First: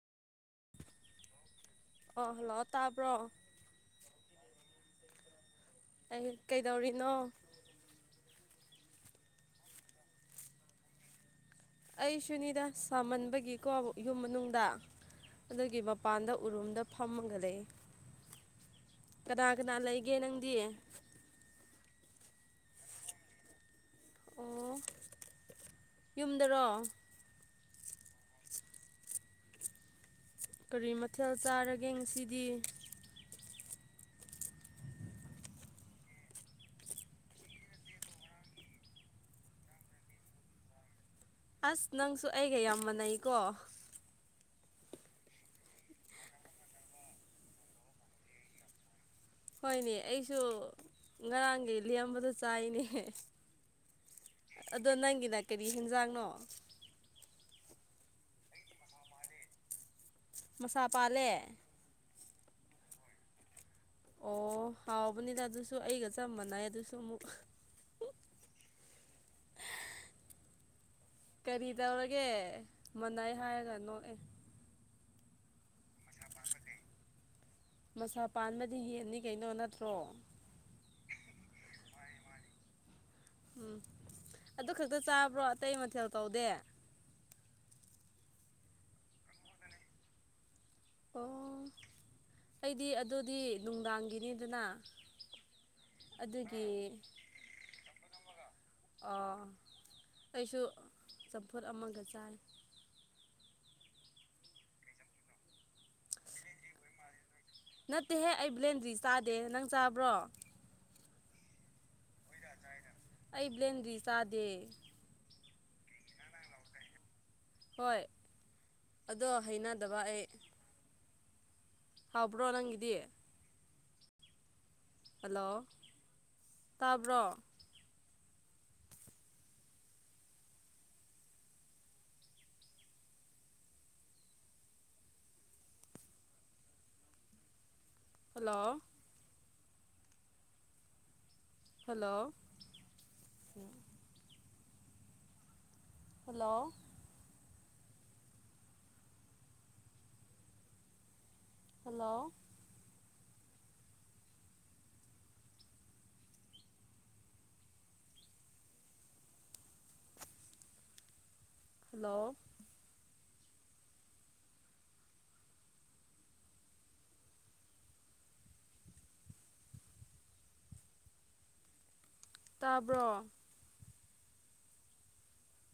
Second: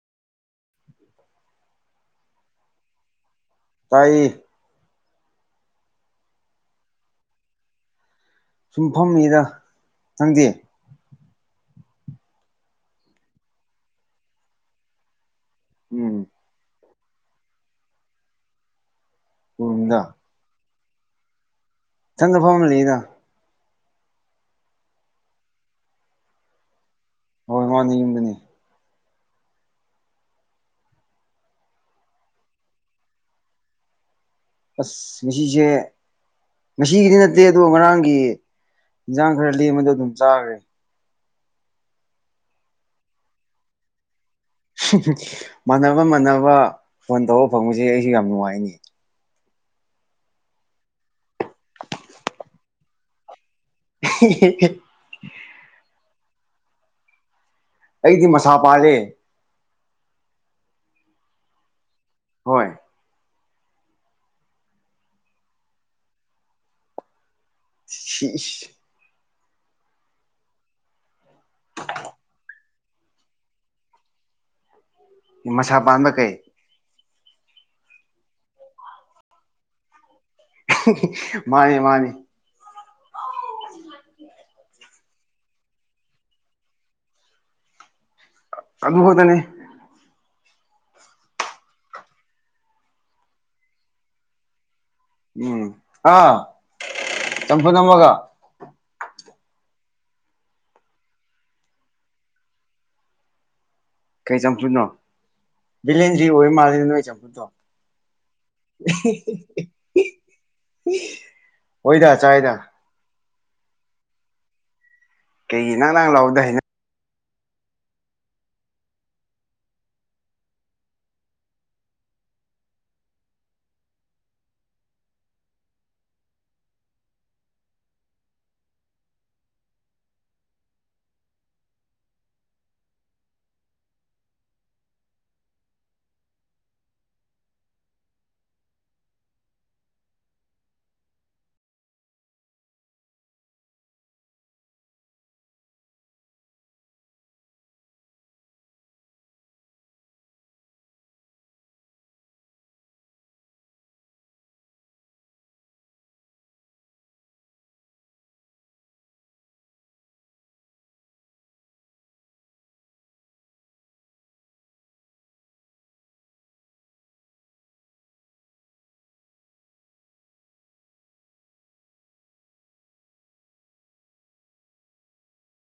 ꯑꯣ ꯍꯜꯂꯣ ꯇꯥꯕ꯭ꯔꯣ ꯇꯥꯏꯌꯦ ꯀꯩ ꯍꯦꯟ ꯀꯩꯗꯧꯔꯤꯅꯣ ꯁꯨꯝ ꯐꯝꯃꯤꯗ ꯅꯪꯗꯤ ꯑꯩ ꯁꯨꯅꯤꯗ ꯁꯥꯃꯟꯕꯒꯤꯀꯣ ꯌꯨꯝ ꯃꯅꯨꯡꯗ ꯑꯗꯨꯒꯤ ꯎꯝ ꯃꯄꯥꯟꯗ ꯎꯔꯨꯝꯗ ꯐꯝꯃꯒ ꯂꯩ ꯀꯅꯥ ꯀꯅꯥ ꯔꯨꯝꯗ ꯂꯩꯒꯦ ꯅꯪꯗꯤ ꯏꯊꯟꯗ ꯐꯝꯔ ꯂꯩꯗ ꯑꯣ ꯌꯨꯝꯗꯔꯣ ꯍꯣꯏ ꯃꯥꯅꯦ ꯌꯨꯝꯗꯅꯤ ꯀꯔꯤ ꯃꯊꯦꯜ ꯆꯥꯔꯒꯦ ꯉꯁꯤꯗꯤ ꯑꯁ ꯉꯥꯁꯤꯁꯦ ꯉꯁꯤꯒꯤꯗꯤ ꯅꯠꯇꯦ ꯑꯗꯣ ꯉꯔꯥꯡꯒꯤ ꯏꯟꯖꯥꯡ ꯈꯔ ꯂꯦꯝꯕꯗꯣ ꯑꯗꯨꯝ ꯆꯥꯈ꯭ꯔꯦ ꯑꯁ ꯅꯪꯁꯨ ꯑꯩꯒ ꯌꯥꯝ ꯃꯥꯟꯅꯩꯀꯣ [unintelligible] ꯃꯥꯟꯅꯕ ꯃꯥꯟꯅꯕ ꯐꯣꯟ ꯇꯧꯕ ꯐꯪꯕꯁꯦ ꯑꯩꯁꯨ ꯌꯥꯝ ꯅꯨꯡꯉꯥꯏꯅꯦ ꯍꯣꯏꯅꯦ ꯑꯩꯁꯨ ꯉꯔꯥꯡꯒꯤ ꯂꯦꯝꯕꯗꯨ ꯆꯥꯏꯅꯦ ꯑꯗꯣ ꯅꯪꯒꯤꯅ ꯀꯔꯤ ꯍꯦꯟꯖꯥꯡꯅꯣ ꯑꯩꯗꯤ ꯃꯁꯥ ꯄꯥꯜꯂꯦ ꯃꯁꯥ ꯄꯥꯜꯂꯦ ꯍꯣꯏ ꯑꯣ ꯍꯥꯎꯕꯅꯤꯗ ꯑꯗꯨꯁꯨ ꯑꯩꯒ ꯆꯞ ꯃꯥꯟꯅꯩ ꯑꯗꯨꯁꯨ ꯑꯃꯨꯛ [unintelligible] ꯀꯔꯤ ꯇꯧꯔꯒꯦ ꯃꯥꯅꯥꯏ ꯍꯥꯏꯔꯒ ꯅꯣꯛꯑꯦ ꯃꯁꯥ ꯄꯥꯟꯕ ꯀꯩ ꯃꯁꯥ ꯄꯥꯟꯕꯗꯤ ꯌꯦꯟꯅꯤ ꯀꯩꯅꯣ ꯅꯠꯇ꯭ꯔꯣ [unintelligible] ꯃꯥꯅꯤ ꯃꯥꯅꯤ ꯎꯝ ꯑꯗꯨ ꯈꯛꯇ ꯆꯥꯕ꯭ꯔꯣ ꯑꯇꯩ ꯃꯊꯦꯜ ꯇꯧꯗꯦ ꯑꯗꯨ ꯈꯛꯇꯅꯦ ꯑꯣ ꯑꯩꯗꯤ ꯑꯗꯨꯗꯤ ꯅꯨꯡꯗꯥꯡꯒꯤꯅꯤꯗꯅ ꯎꯝ ꯑꯥ ꯑꯗꯨꯒꯤ ꯆꯝꯐꯨꯠ ꯑꯃꯒ ꯑꯣ ꯑꯩꯁꯨ ꯆꯝꯐꯨꯠ ꯑꯃꯒ ꯆꯥꯏ ꯀꯩ ꯆꯝꯐꯨꯠꯅꯣ ꯕꯦꯂ꯭ꯦꯟꯗꯔ꯭ꯤ ꯑꯣꯏ ꯃꯥꯜꯂꯤ ꯅꯣꯏ ꯆꯝꯐꯨꯠꯇꯣ ꯅꯠꯇꯦꯍꯦ ꯑꯩ ꯕ꯭ꯂꯦꯟꯗ꯭ꯔꯤ ꯆꯥꯗꯦ ꯅꯪ ꯆꯥꯕ꯭ꯔꯣ ꯍꯣꯏꯗ ꯆꯥꯏꯗ ꯑꯩ ꯕ꯭ꯂꯦꯟꯗ꯭ꯔꯤ ꯆꯥꯗꯦ ꯀꯩꯒꯤ ꯅꯥꯡ ꯅꯥꯡ ꯂꯥꯎꯕꯗꯣ ꯍꯩꯅ ꯍꯣꯏ ꯑꯗꯣ ꯍꯩꯅꯗꯕ ꯑꯩ ꯍꯥꯎꯕ꯭ꯔꯣ ꯅꯪꯒꯤꯗꯤ ꯍꯜꯂꯣ ꯇꯥꯕ꯭ꯔꯣ꯫ Hello hello hello hello hello ꯇꯥꯕ꯭ꯔꯣ